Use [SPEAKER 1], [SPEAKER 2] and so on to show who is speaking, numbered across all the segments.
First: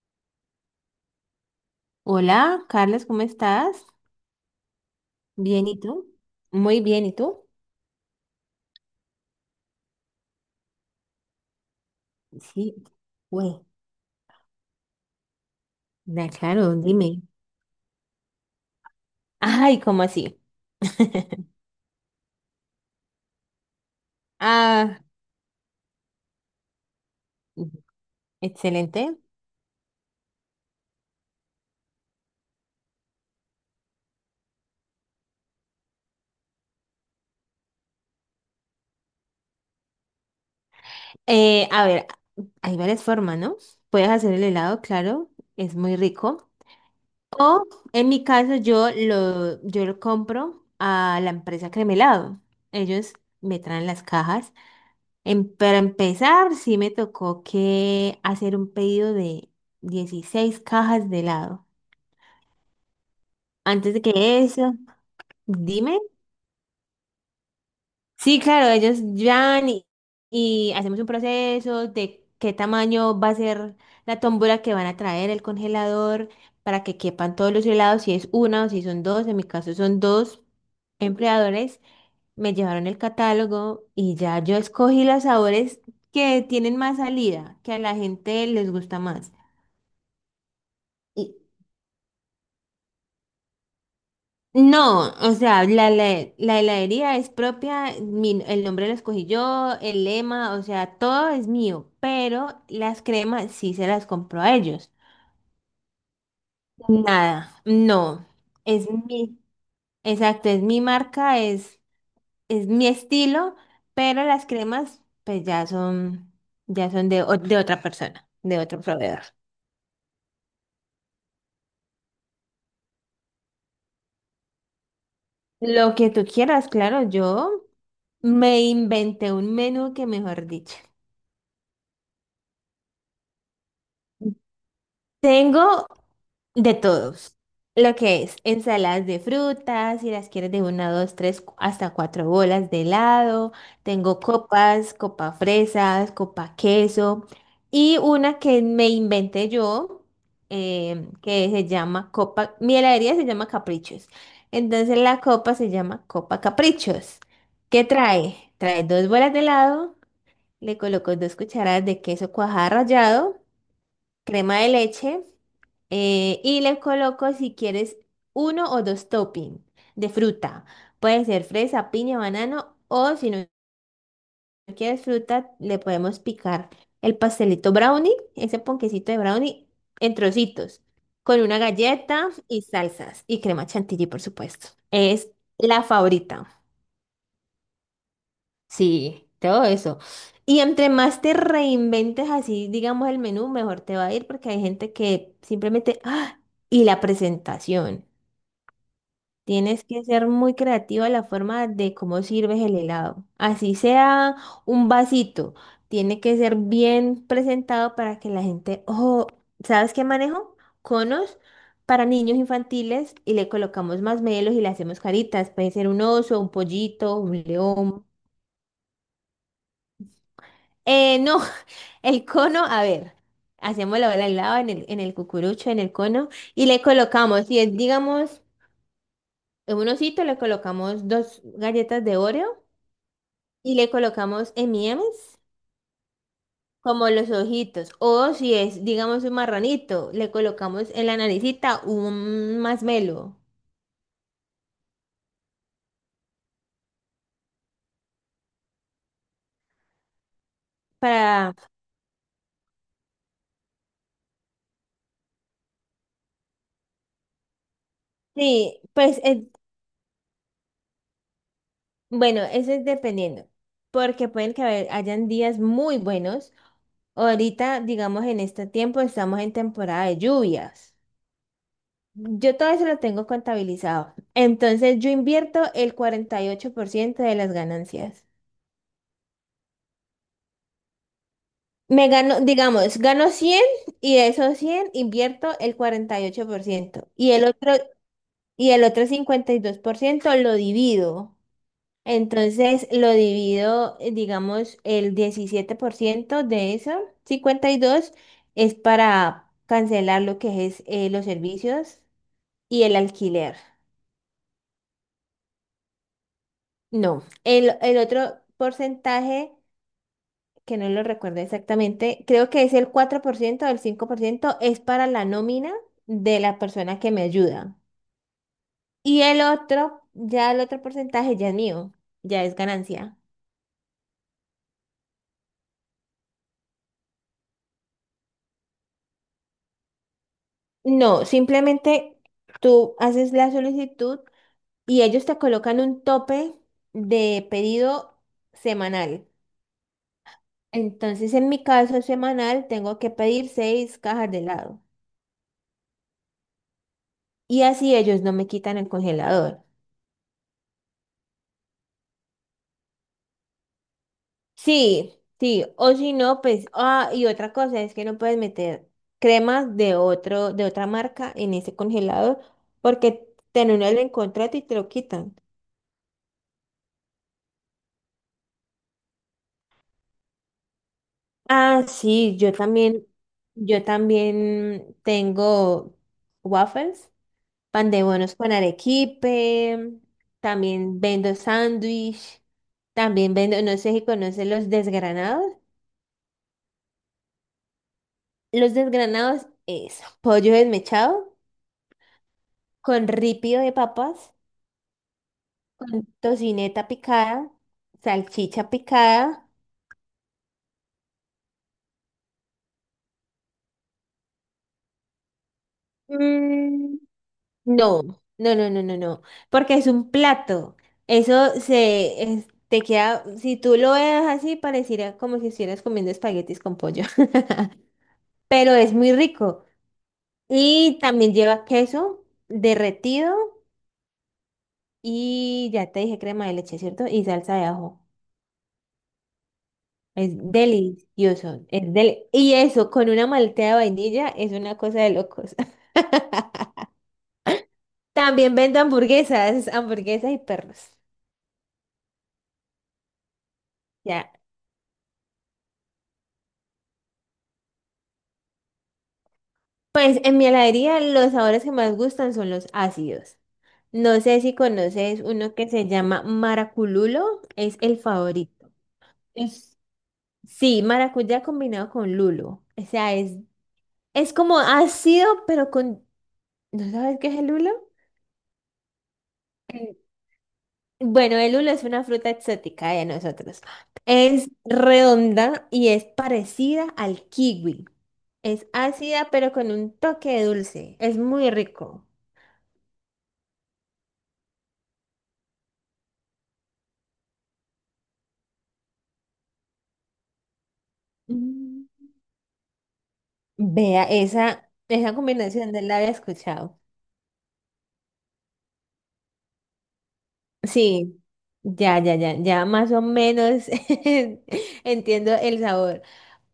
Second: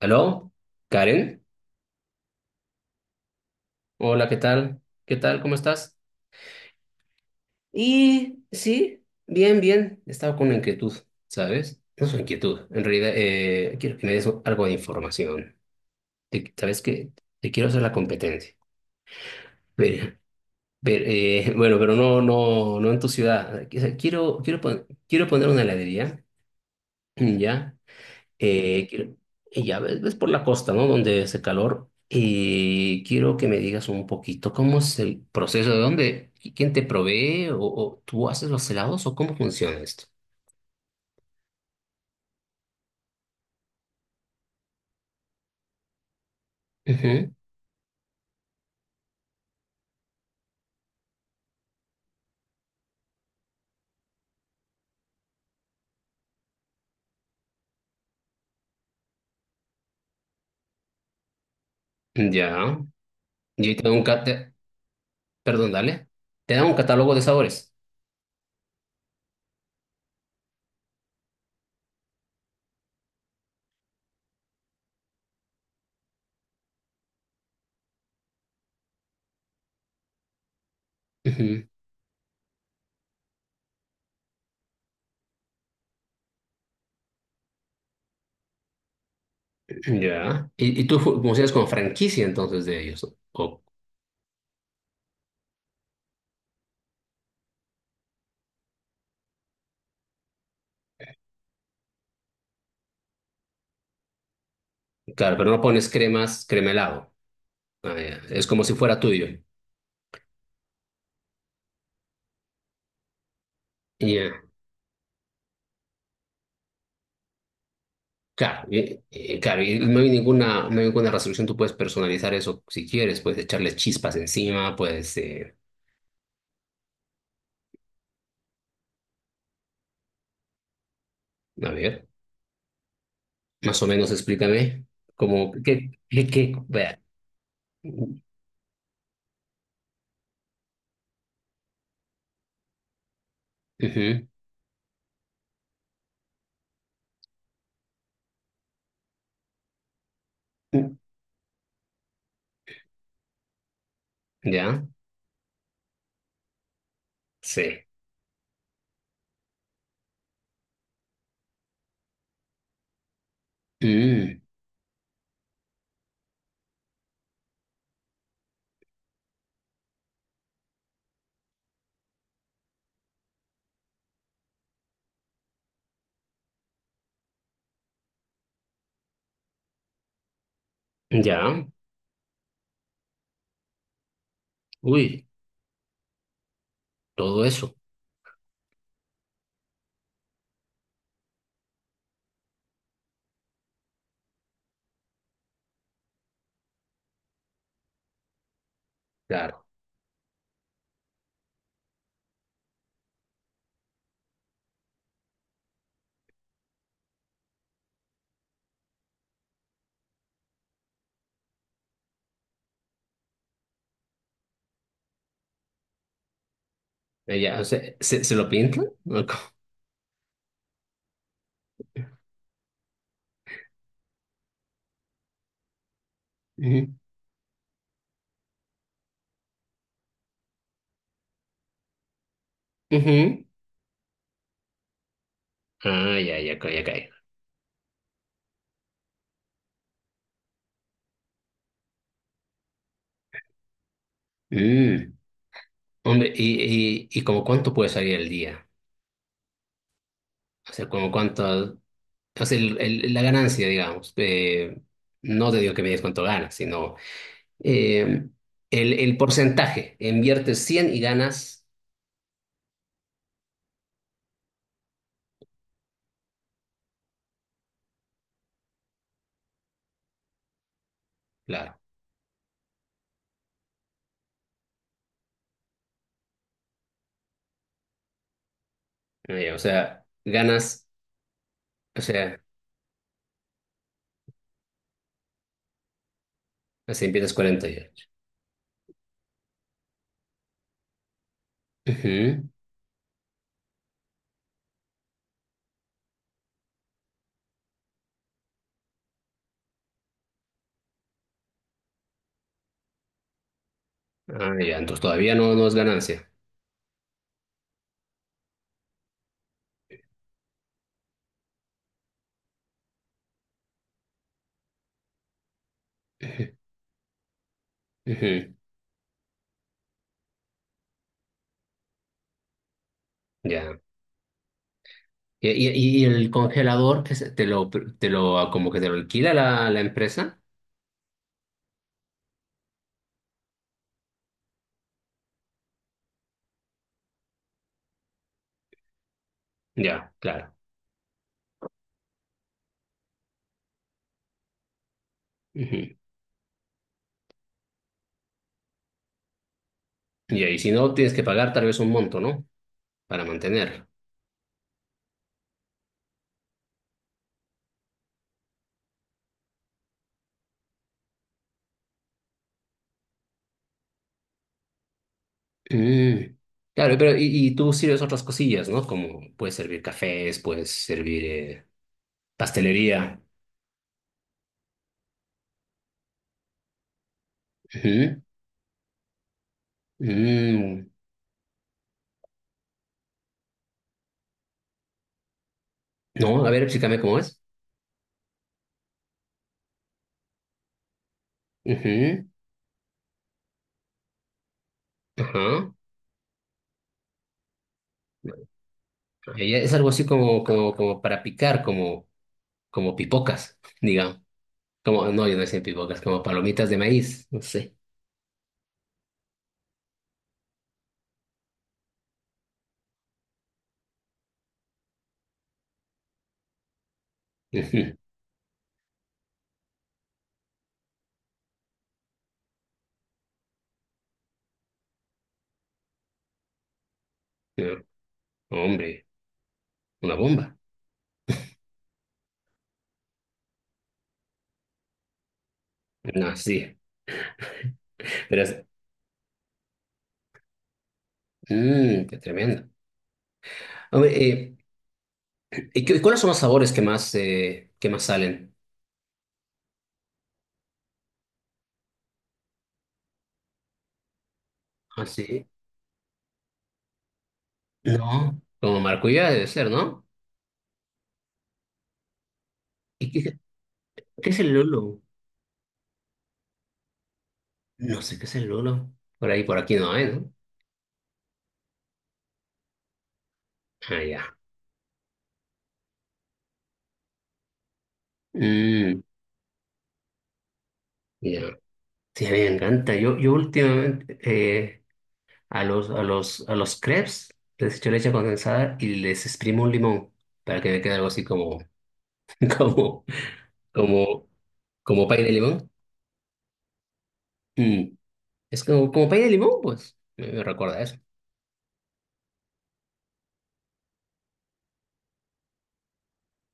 [SPEAKER 1] ¿Aló? ¿Karen?
[SPEAKER 2] Hola, Carlos, ¿cómo estás?
[SPEAKER 1] Hola, ¿qué tal? ¿Qué tal? ¿Cómo
[SPEAKER 2] Bien, ¿y
[SPEAKER 1] estás?
[SPEAKER 2] tú? Muy bien, ¿y tú?
[SPEAKER 1] Y sí, bien, bien. He estado con una inquietud, ¿sabes? No es una inquietud.
[SPEAKER 2] Sí,
[SPEAKER 1] En realidad,
[SPEAKER 2] güey.
[SPEAKER 1] quiero que me des algo de información.
[SPEAKER 2] Claro,
[SPEAKER 1] ¿Sabes qué?
[SPEAKER 2] dime.
[SPEAKER 1] Te quiero hacer la competencia.
[SPEAKER 2] Ay, ¿cómo
[SPEAKER 1] Ver-
[SPEAKER 2] así?
[SPEAKER 1] bueno, pero no, no, no en tu ciudad.
[SPEAKER 2] Ah,
[SPEAKER 1] Quiero poner una heladería, ¿ya? Eh, quiero-
[SPEAKER 2] excelente.
[SPEAKER 1] y ya ves, ves por la costa, ¿no? Donde hace calor. Y quiero que me digas un poquito cómo es el proceso, de dónde, quién te provee, o tú haces los helados, o cómo funciona esto.
[SPEAKER 2] A ver, hay varias formas, ¿no? Puedes hacer el helado, claro, es muy rico.
[SPEAKER 1] Ujú.
[SPEAKER 2] O en mi caso, yo lo compro a la empresa Cremelado. Ellos me traen las cajas. Para empezar, sí me tocó que hacer un pedido de 16 cajas de helado.
[SPEAKER 1] Ya. Y ahí te da
[SPEAKER 2] Antes de que eso,
[SPEAKER 1] perdón,
[SPEAKER 2] dime.
[SPEAKER 1] dale. Te da un catálogo de sabores.
[SPEAKER 2] Sí, claro, ellos van y hacemos un proceso de qué tamaño va a ser la tómbola que van a traer el congelador para que quepan todos los helados, si es una o si son dos. En mi caso son dos
[SPEAKER 1] Ujú.
[SPEAKER 2] empleadores. Me llevaron el catálogo y ya yo escogí los sabores que tienen más salida, que a la gente les gusta más.
[SPEAKER 1] Ya. Y tú
[SPEAKER 2] Y-
[SPEAKER 1] funcionas con franquicia entonces de ellos, ¿no? O,
[SPEAKER 2] No, o sea, la heladería es propia, el nombre lo escogí yo, el lema, o sea, todo es mío, pero las cremas sí se las compro a ellos.
[SPEAKER 1] claro, pero no pones cremas, crema helado.
[SPEAKER 2] Nada,
[SPEAKER 1] Ah, ya.
[SPEAKER 2] no,
[SPEAKER 1] Es como si
[SPEAKER 2] es
[SPEAKER 1] fuera tuyo.
[SPEAKER 2] mi, exacto, es mi marca, es mi estilo, pero
[SPEAKER 1] Ya.
[SPEAKER 2] las cremas pues ya son de, de otra persona, de
[SPEAKER 1] Claro,
[SPEAKER 2] otro proveedor.
[SPEAKER 1] claro, y no hay ninguna, no hay ninguna resolución, tú puedes personalizar eso si quieres, puedes echarle chispas encima,
[SPEAKER 2] Lo que tú quieras, claro, yo me inventé un menú que mejor dicho.
[SPEAKER 1] a ver, más o menos explícame, como,
[SPEAKER 2] Tengo
[SPEAKER 1] ¿qué?
[SPEAKER 2] de
[SPEAKER 1] Vea.
[SPEAKER 2] todos. Lo
[SPEAKER 1] Ujú.
[SPEAKER 2] que es ensaladas de frutas, si las quieres de una, dos, tres, hasta cuatro bolas de helado. Tengo copas, copa fresas, copa queso. Y una que me inventé yo, que se llama copa, mi heladería se llama Caprichos.
[SPEAKER 1] Ya,
[SPEAKER 2] Entonces la copa se llama Copa Caprichos. ¿Qué
[SPEAKER 1] sí.
[SPEAKER 2] trae? Trae dos bolas de helado, le coloco dos cucharadas de queso cuajada rallado,
[SPEAKER 1] Mm,
[SPEAKER 2] crema de leche, y le coloco si quieres uno o dos toppings de fruta. Puede ser fresa, piña, banano o si no quieres fruta le podemos picar el pastelito brownie, ese ponquecito de brownie en trocitos con
[SPEAKER 1] ya,
[SPEAKER 2] una galleta y salsas y crema chantilly por supuesto.
[SPEAKER 1] uy,
[SPEAKER 2] Es la favorita.
[SPEAKER 1] todo eso,
[SPEAKER 2] Sí, todo eso. Y entre más te reinventes así, digamos, el menú, mejor te va a ir porque hay gente que simplemente, ¡ah! Y la presentación.
[SPEAKER 1] claro.
[SPEAKER 2] Tienes que ser muy creativa en la forma de cómo sirves el helado. Así sea un vasito, tiene que ser bien presentado para que la gente, ojo, ¿sabes qué manejo? Conos para niños infantiles y le colocamos más melos y le hacemos caritas. Puede ser un oso, un pollito, un
[SPEAKER 1] Ya, o sea,
[SPEAKER 2] león.
[SPEAKER 1] ¿se, se lo pintan? ¿O cómo?
[SPEAKER 2] No, el cono, a ver, hacemos la bola al lado en el cucurucho, en el cono, y le
[SPEAKER 1] Ujú.
[SPEAKER 2] colocamos, si es, digamos, en un osito, le colocamos dos galletas de Oreo
[SPEAKER 1] Ujú.
[SPEAKER 2] y le colocamos M&M's
[SPEAKER 1] Ah, ya, ya, ya
[SPEAKER 2] como
[SPEAKER 1] cae.
[SPEAKER 2] los ojitos, o si es, digamos, un marranito, le colocamos en la naricita un masmelo
[SPEAKER 1] Mm, hombre, y como cuánto puede salir al día? O sea, ¿como
[SPEAKER 2] para,
[SPEAKER 1] cuánto? O sea, el- la ganancia, digamos, no te digo que me digas cuánto ganas, sino eh,
[SPEAKER 2] sí,
[SPEAKER 1] el
[SPEAKER 2] pues es.
[SPEAKER 1] porcentaje. Inviertes 100 y ganas,
[SPEAKER 2] Bueno, eso es dependiendo, porque pueden que hayan días muy buenos. Ahorita, digamos, en este tiempo estamos en temporada de lluvias.
[SPEAKER 1] claro,
[SPEAKER 2] Yo todo eso lo tengo contabilizado. Entonces, yo invierto el 48% de las ganancias.
[SPEAKER 1] o sea, ganas, o
[SPEAKER 2] Me
[SPEAKER 1] sea,
[SPEAKER 2] gano, digamos, gano 100 y de esos 100 invierto el cuarenta y ocho por
[SPEAKER 1] así
[SPEAKER 2] ciento
[SPEAKER 1] empiezas
[SPEAKER 2] y el otro,
[SPEAKER 1] 48.
[SPEAKER 2] y el otro 52% lo divido.
[SPEAKER 1] Ujú.
[SPEAKER 2] Entonces lo divido, digamos, el 17% de eso, 52, es para cancelar lo que es los servicios y el alquiler.
[SPEAKER 1] Ah, ya, entonces todavía no, no es ganancia.
[SPEAKER 2] No, el otro porcentaje, que no lo recuerdo exactamente, creo que es el 4% o el 5% es para la nómina de
[SPEAKER 1] Ujú,
[SPEAKER 2] la persona que me ayuda.
[SPEAKER 1] ujú,
[SPEAKER 2] Y el otro, ya el otro porcentaje ya es mío, ya es ganancia.
[SPEAKER 1] ya. ¿Y, y el congelador que te lo, como que te lo alquila la, la empresa?
[SPEAKER 2] No, simplemente tú haces la solicitud y ellos te colocan un tope de pedido semanal.
[SPEAKER 1] Ya, claro.
[SPEAKER 2] Entonces, en mi caso semanal, tengo que pedir 6 cajas de helado.
[SPEAKER 1] Ujú.
[SPEAKER 2] Y así ellos no me quitan el congelador.
[SPEAKER 1] Ya, y si no, tienes que pagar tal vez un monto, ¿no? Para mantenerlo.
[SPEAKER 2] Sí, sí. O si no, pues, ah, y otra cosa es que no puedes meter cremas de otra marca en ese congelador porque te anulan el contrato y te lo quitan.
[SPEAKER 1] Mm. Claro, pero y tú sirves otras cosillas, ¿no? Como puedes servir cafés, puedes servir
[SPEAKER 2] Ah, sí,
[SPEAKER 1] pastelería.
[SPEAKER 2] yo también tengo waffles, pan de
[SPEAKER 1] Ujú.
[SPEAKER 2] bonos con arequipe,
[SPEAKER 1] Mm.
[SPEAKER 2] también vendo sándwich, también vendo, no sé si conoces los desgranados.
[SPEAKER 1] No, a ver, explícame cómo es.
[SPEAKER 2] Los desgranados es pollo desmechado
[SPEAKER 1] Ujú.
[SPEAKER 2] con ripio de papas,
[SPEAKER 1] Ajá.
[SPEAKER 2] con tocineta picada, salchicha picada.
[SPEAKER 1] Ella es algo así como, como, como para picar, como, como pipocas, digamos. Como, no, yo no sé pipocas, como palomitas de
[SPEAKER 2] Mm,
[SPEAKER 1] maíz, no sé.
[SPEAKER 2] no, no, porque es un plato. Eso te queda, si tú lo veas así, pareciera como si estuvieras comiendo espaguetis con pollo.
[SPEAKER 1] Ujú.
[SPEAKER 2] Pero es muy rico. Y también lleva queso derretido y ya te dije crema de leche, ¿cierto? Y salsa de
[SPEAKER 1] No,
[SPEAKER 2] ajo.
[SPEAKER 1] hombre, una
[SPEAKER 2] Es
[SPEAKER 1] bomba.
[SPEAKER 2] delicioso. Es del y eso, con una malteada de vainilla, es una cosa de locos.
[SPEAKER 1] No, sí, pero
[SPEAKER 2] También
[SPEAKER 1] es
[SPEAKER 2] vendo hamburguesas, hamburguesas y perros.
[SPEAKER 1] mm, qué tremendo. Hombre,
[SPEAKER 2] Ya.
[SPEAKER 1] eh, ¿Y cuáles son los sabores que más salen?
[SPEAKER 2] Pues en mi heladería los sabores que más gustan son los ácidos. No sé si
[SPEAKER 1] Ah,
[SPEAKER 2] conoces
[SPEAKER 1] sí.
[SPEAKER 2] uno que se llama maracululo, es el
[SPEAKER 1] No.
[SPEAKER 2] favorito.
[SPEAKER 1] Como maracuyá debe ser,
[SPEAKER 2] Es...
[SPEAKER 1] ¿no?
[SPEAKER 2] Sí, maracuyá combinado con lulo. O
[SPEAKER 1] ¿Y
[SPEAKER 2] sea, es.
[SPEAKER 1] qué, qué
[SPEAKER 2] Es
[SPEAKER 1] es el
[SPEAKER 2] como
[SPEAKER 1] lolo?
[SPEAKER 2] ácido, pero con... ¿No sabes qué es el lulo?
[SPEAKER 1] No sé qué es el lolo. Por ahí, por aquí no
[SPEAKER 2] Eh,
[SPEAKER 1] hay, ¿no?
[SPEAKER 2] Bueno, el lulo es una fruta exótica de nosotros.
[SPEAKER 1] Ah, ya.
[SPEAKER 2] Es redonda y es parecida al kiwi. Es
[SPEAKER 1] Mm,
[SPEAKER 2] ácida, pero con un toque de dulce. Es muy
[SPEAKER 1] ya.
[SPEAKER 2] rico.
[SPEAKER 1] Sí, a mí me encanta. Yo, yo últimamente a los, a los, a los crepes les echo leche condensada y les exprimo un limón para que me quede algo así como,
[SPEAKER 2] Mm.
[SPEAKER 1] como,
[SPEAKER 2] Vea,
[SPEAKER 1] como, como
[SPEAKER 2] esa
[SPEAKER 1] pay de limón.
[SPEAKER 2] combinación no la había escuchado.
[SPEAKER 1] Mm, es como, como pay de limón, pues. Me recuerda a eso.
[SPEAKER 2] Sí, ya más o menos entiendo el sabor.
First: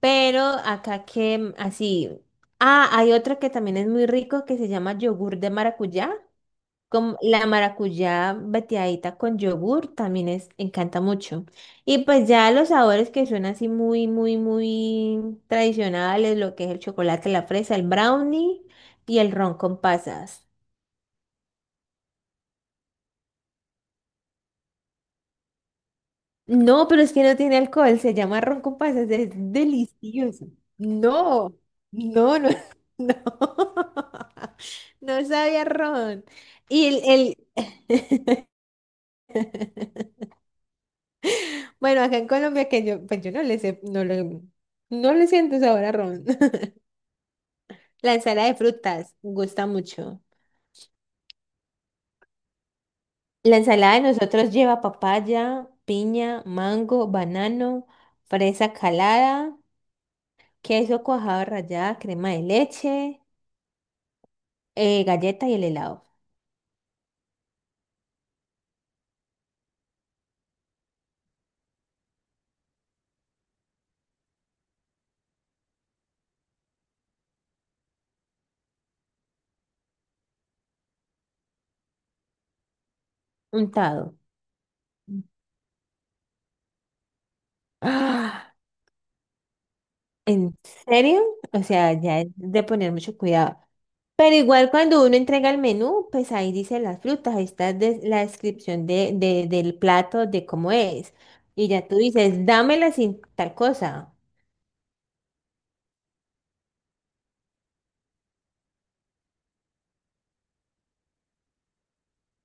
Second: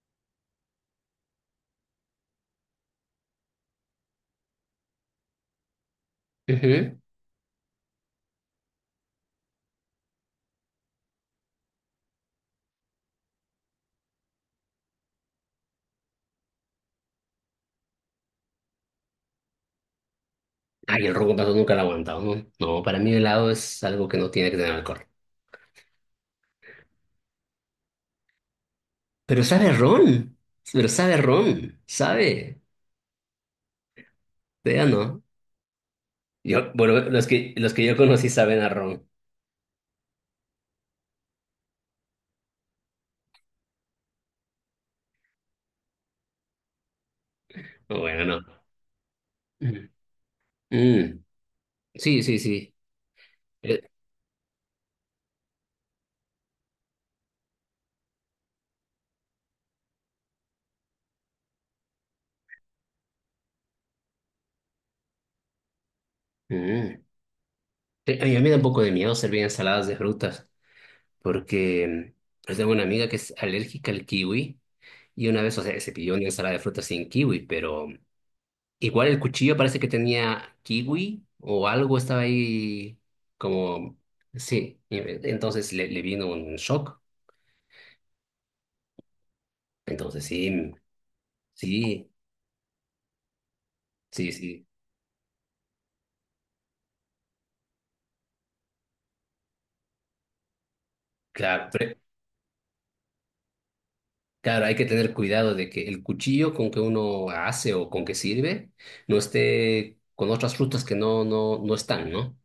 [SPEAKER 2] Pero acá que así. Ah, hay otra que también es muy rico que se llama yogur de maracuyá.
[SPEAKER 1] Ujú.
[SPEAKER 2] Con la maracuyá veteadita con yogur también es, encanta mucho. Y pues ya los sabores que son así muy, muy, muy tradicionales, lo que es el chocolate, la fresa, el brownie y el ron con pasas.
[SPEAKER 1] Ay, el ron con gato nunca lo he aguantado, ¿no? No, para mí el helado es algo que no tiene que tener alcohol.
[SPEAKER 2] No, pero es que no tiene alcohol, se llama ron con pasas, es
[SPEAKER 1] Pero sabe a ron,
[SPEAKER 2] delicioso.
[SPEAKER 1] pero sabe a
[SPEAKER 2] No,
[SPEAKER 1] ron,
[SPEAKER 2] no, no,
[SPEAKER 1] sabe.
[SPEAKER 2] no,
[SPEAKER 1] Ya no.
[SPEAKER 2] no sabía ron.
[SPEAKER 1] Yo,
[SPEAKER 2] Y
[SPEAKER 1] bueno,
[SPEAKER 2] el, el,
[SPEAKER 1] los que yo conocí saben a ron.
[SPEAKER 2] bueno, acá en Colombia que yo, pues yo no le sé, no le, no le siento sabor a ron. La
[SPEAKER 1] Bueno, no.
[SPEAKER 2] ensalada de frutas gusta
[SPEAKER 1] Mm.
[SPEAKER 2] mucho.
[SPEAKER 1] Mm. Sí, sí, sí.
[SPEAKER 2] La
[SPEAKER 1] Eh,
[SPEAKER 2] ensalada de nosotros lleva papaya, piña, mango, banano, fresa calada, queso cuajado rallada, crema de leche. Galleta y el helado.
[SPEAKER 1] mm. Sí, a mí me da un poco de miedo servir ensaladas de frutas, porque yo tengo una amiga que es alérgica al kiwi y una vez, o sea, se pidió una ensalada de frutas sin kiwi, pero igual el cuchillo parece que tenía kiwi o algo estaba ahí como...
[SPEAKER 2] Untado.
[SPEAKER 1] Sí, y entonces le vino un shock.
[SPEAKER 2] ¡Ah!
[SPEAKER 1] Entonces sí,
[SPEAKER 2] ¿En serio? O sea,
[SPEAKER 1] sí,
[SPEAKER 2] ya es de poner mucho cuidado.
[SPEAKER 1] sí,
[SPEAKER 2] Pero
[SPEAKER 1] sí.
[SPEAKER 2] igual cuando uno entrega el menú, pues ahí dice las frutas, ahí está la descripción de, del plato, de cómo es.
[SPEAKER 1] Claro,
[SPEAKER 2] Y ya
[SPEAKER 1] pero-
[SPEAKER 2] tú dices, dámela sin tal cosa.
[SPEAKER 1] claro, hay que tener cuidado de que el cuchillo con que uno hace o con que sirve no esté con otras frutas que no, no, no están, ¿no?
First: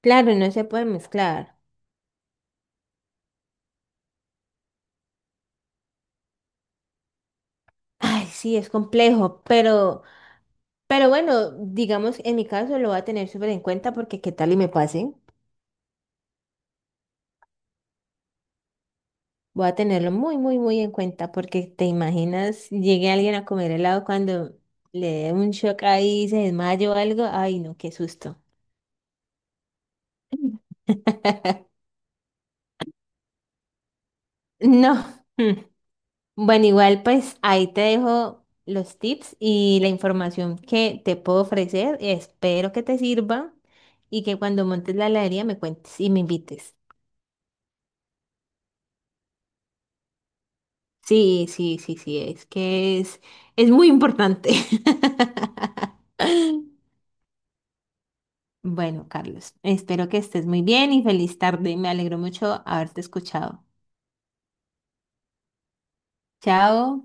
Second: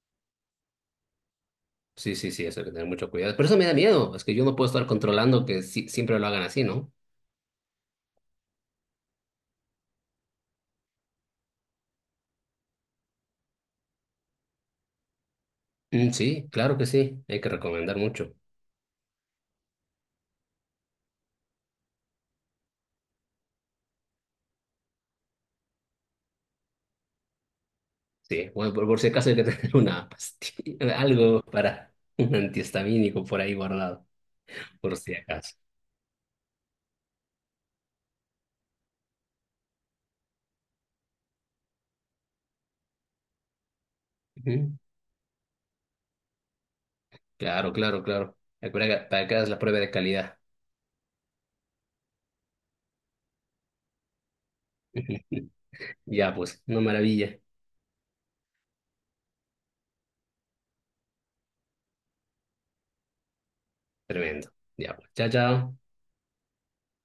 [SPEAKER 2] Claro, no se puede mezclar.
[SPEAKER 1] Sí, sí, sí, eso hay que tener mucho cuidado. Pero eso me da miedo, es que yo no puedo estar controlando que siempre lo hagan así, ¿no?
[SPEAKER 2] Ay, sí, es complejo, pero bueno, digamos, en mi caso lo voy a tener súper en cuenta porque qué tal y me pase.
[SPEAKER 1] Mm, sí, claro que sí, hay que recomendar mucho.
[SPEAKER 2] Voy a tenerlo muy en cuenta porque te imaginas, llegue alguien a comer helado cuando le dé un shock ahí, y se desmaya o algo. Ay, no, qué susto.
[SPEAKER 1] Sí, bueno, por si acaso hay que tener una pastilla, algo para un antihistamínico por ahí guardado, por
[SPEAKER 2] No.
[SPEAKER 1] si acaso.
[SPEAKER 2] Mm. Bueno, igual pues ahí te dejo los tips y la información que te puedo ofrecer. Espero que te sirva y que cuando
[SPEAKER 1] Ujú.
[SPEAKER 2] montes la heladería me cuentes y me invites.
[SPEAKER 1] Claro, claro, claro. Recuerda que para que hagas la prueba de calidad.
[SPEAKER 2] Sí, es que es muy importante.
[SPEAKER 1] Ya, pues, una maravilla.
[SPEAKER 2] Bueno, Carlos, espero que estés muy bien y feliz tarde. Me alegro mucho haberte escuchado.
[SPEAKER 1] Tremendo. Ya, pues. Chao, chao.
[SPEAKER 2] Chao.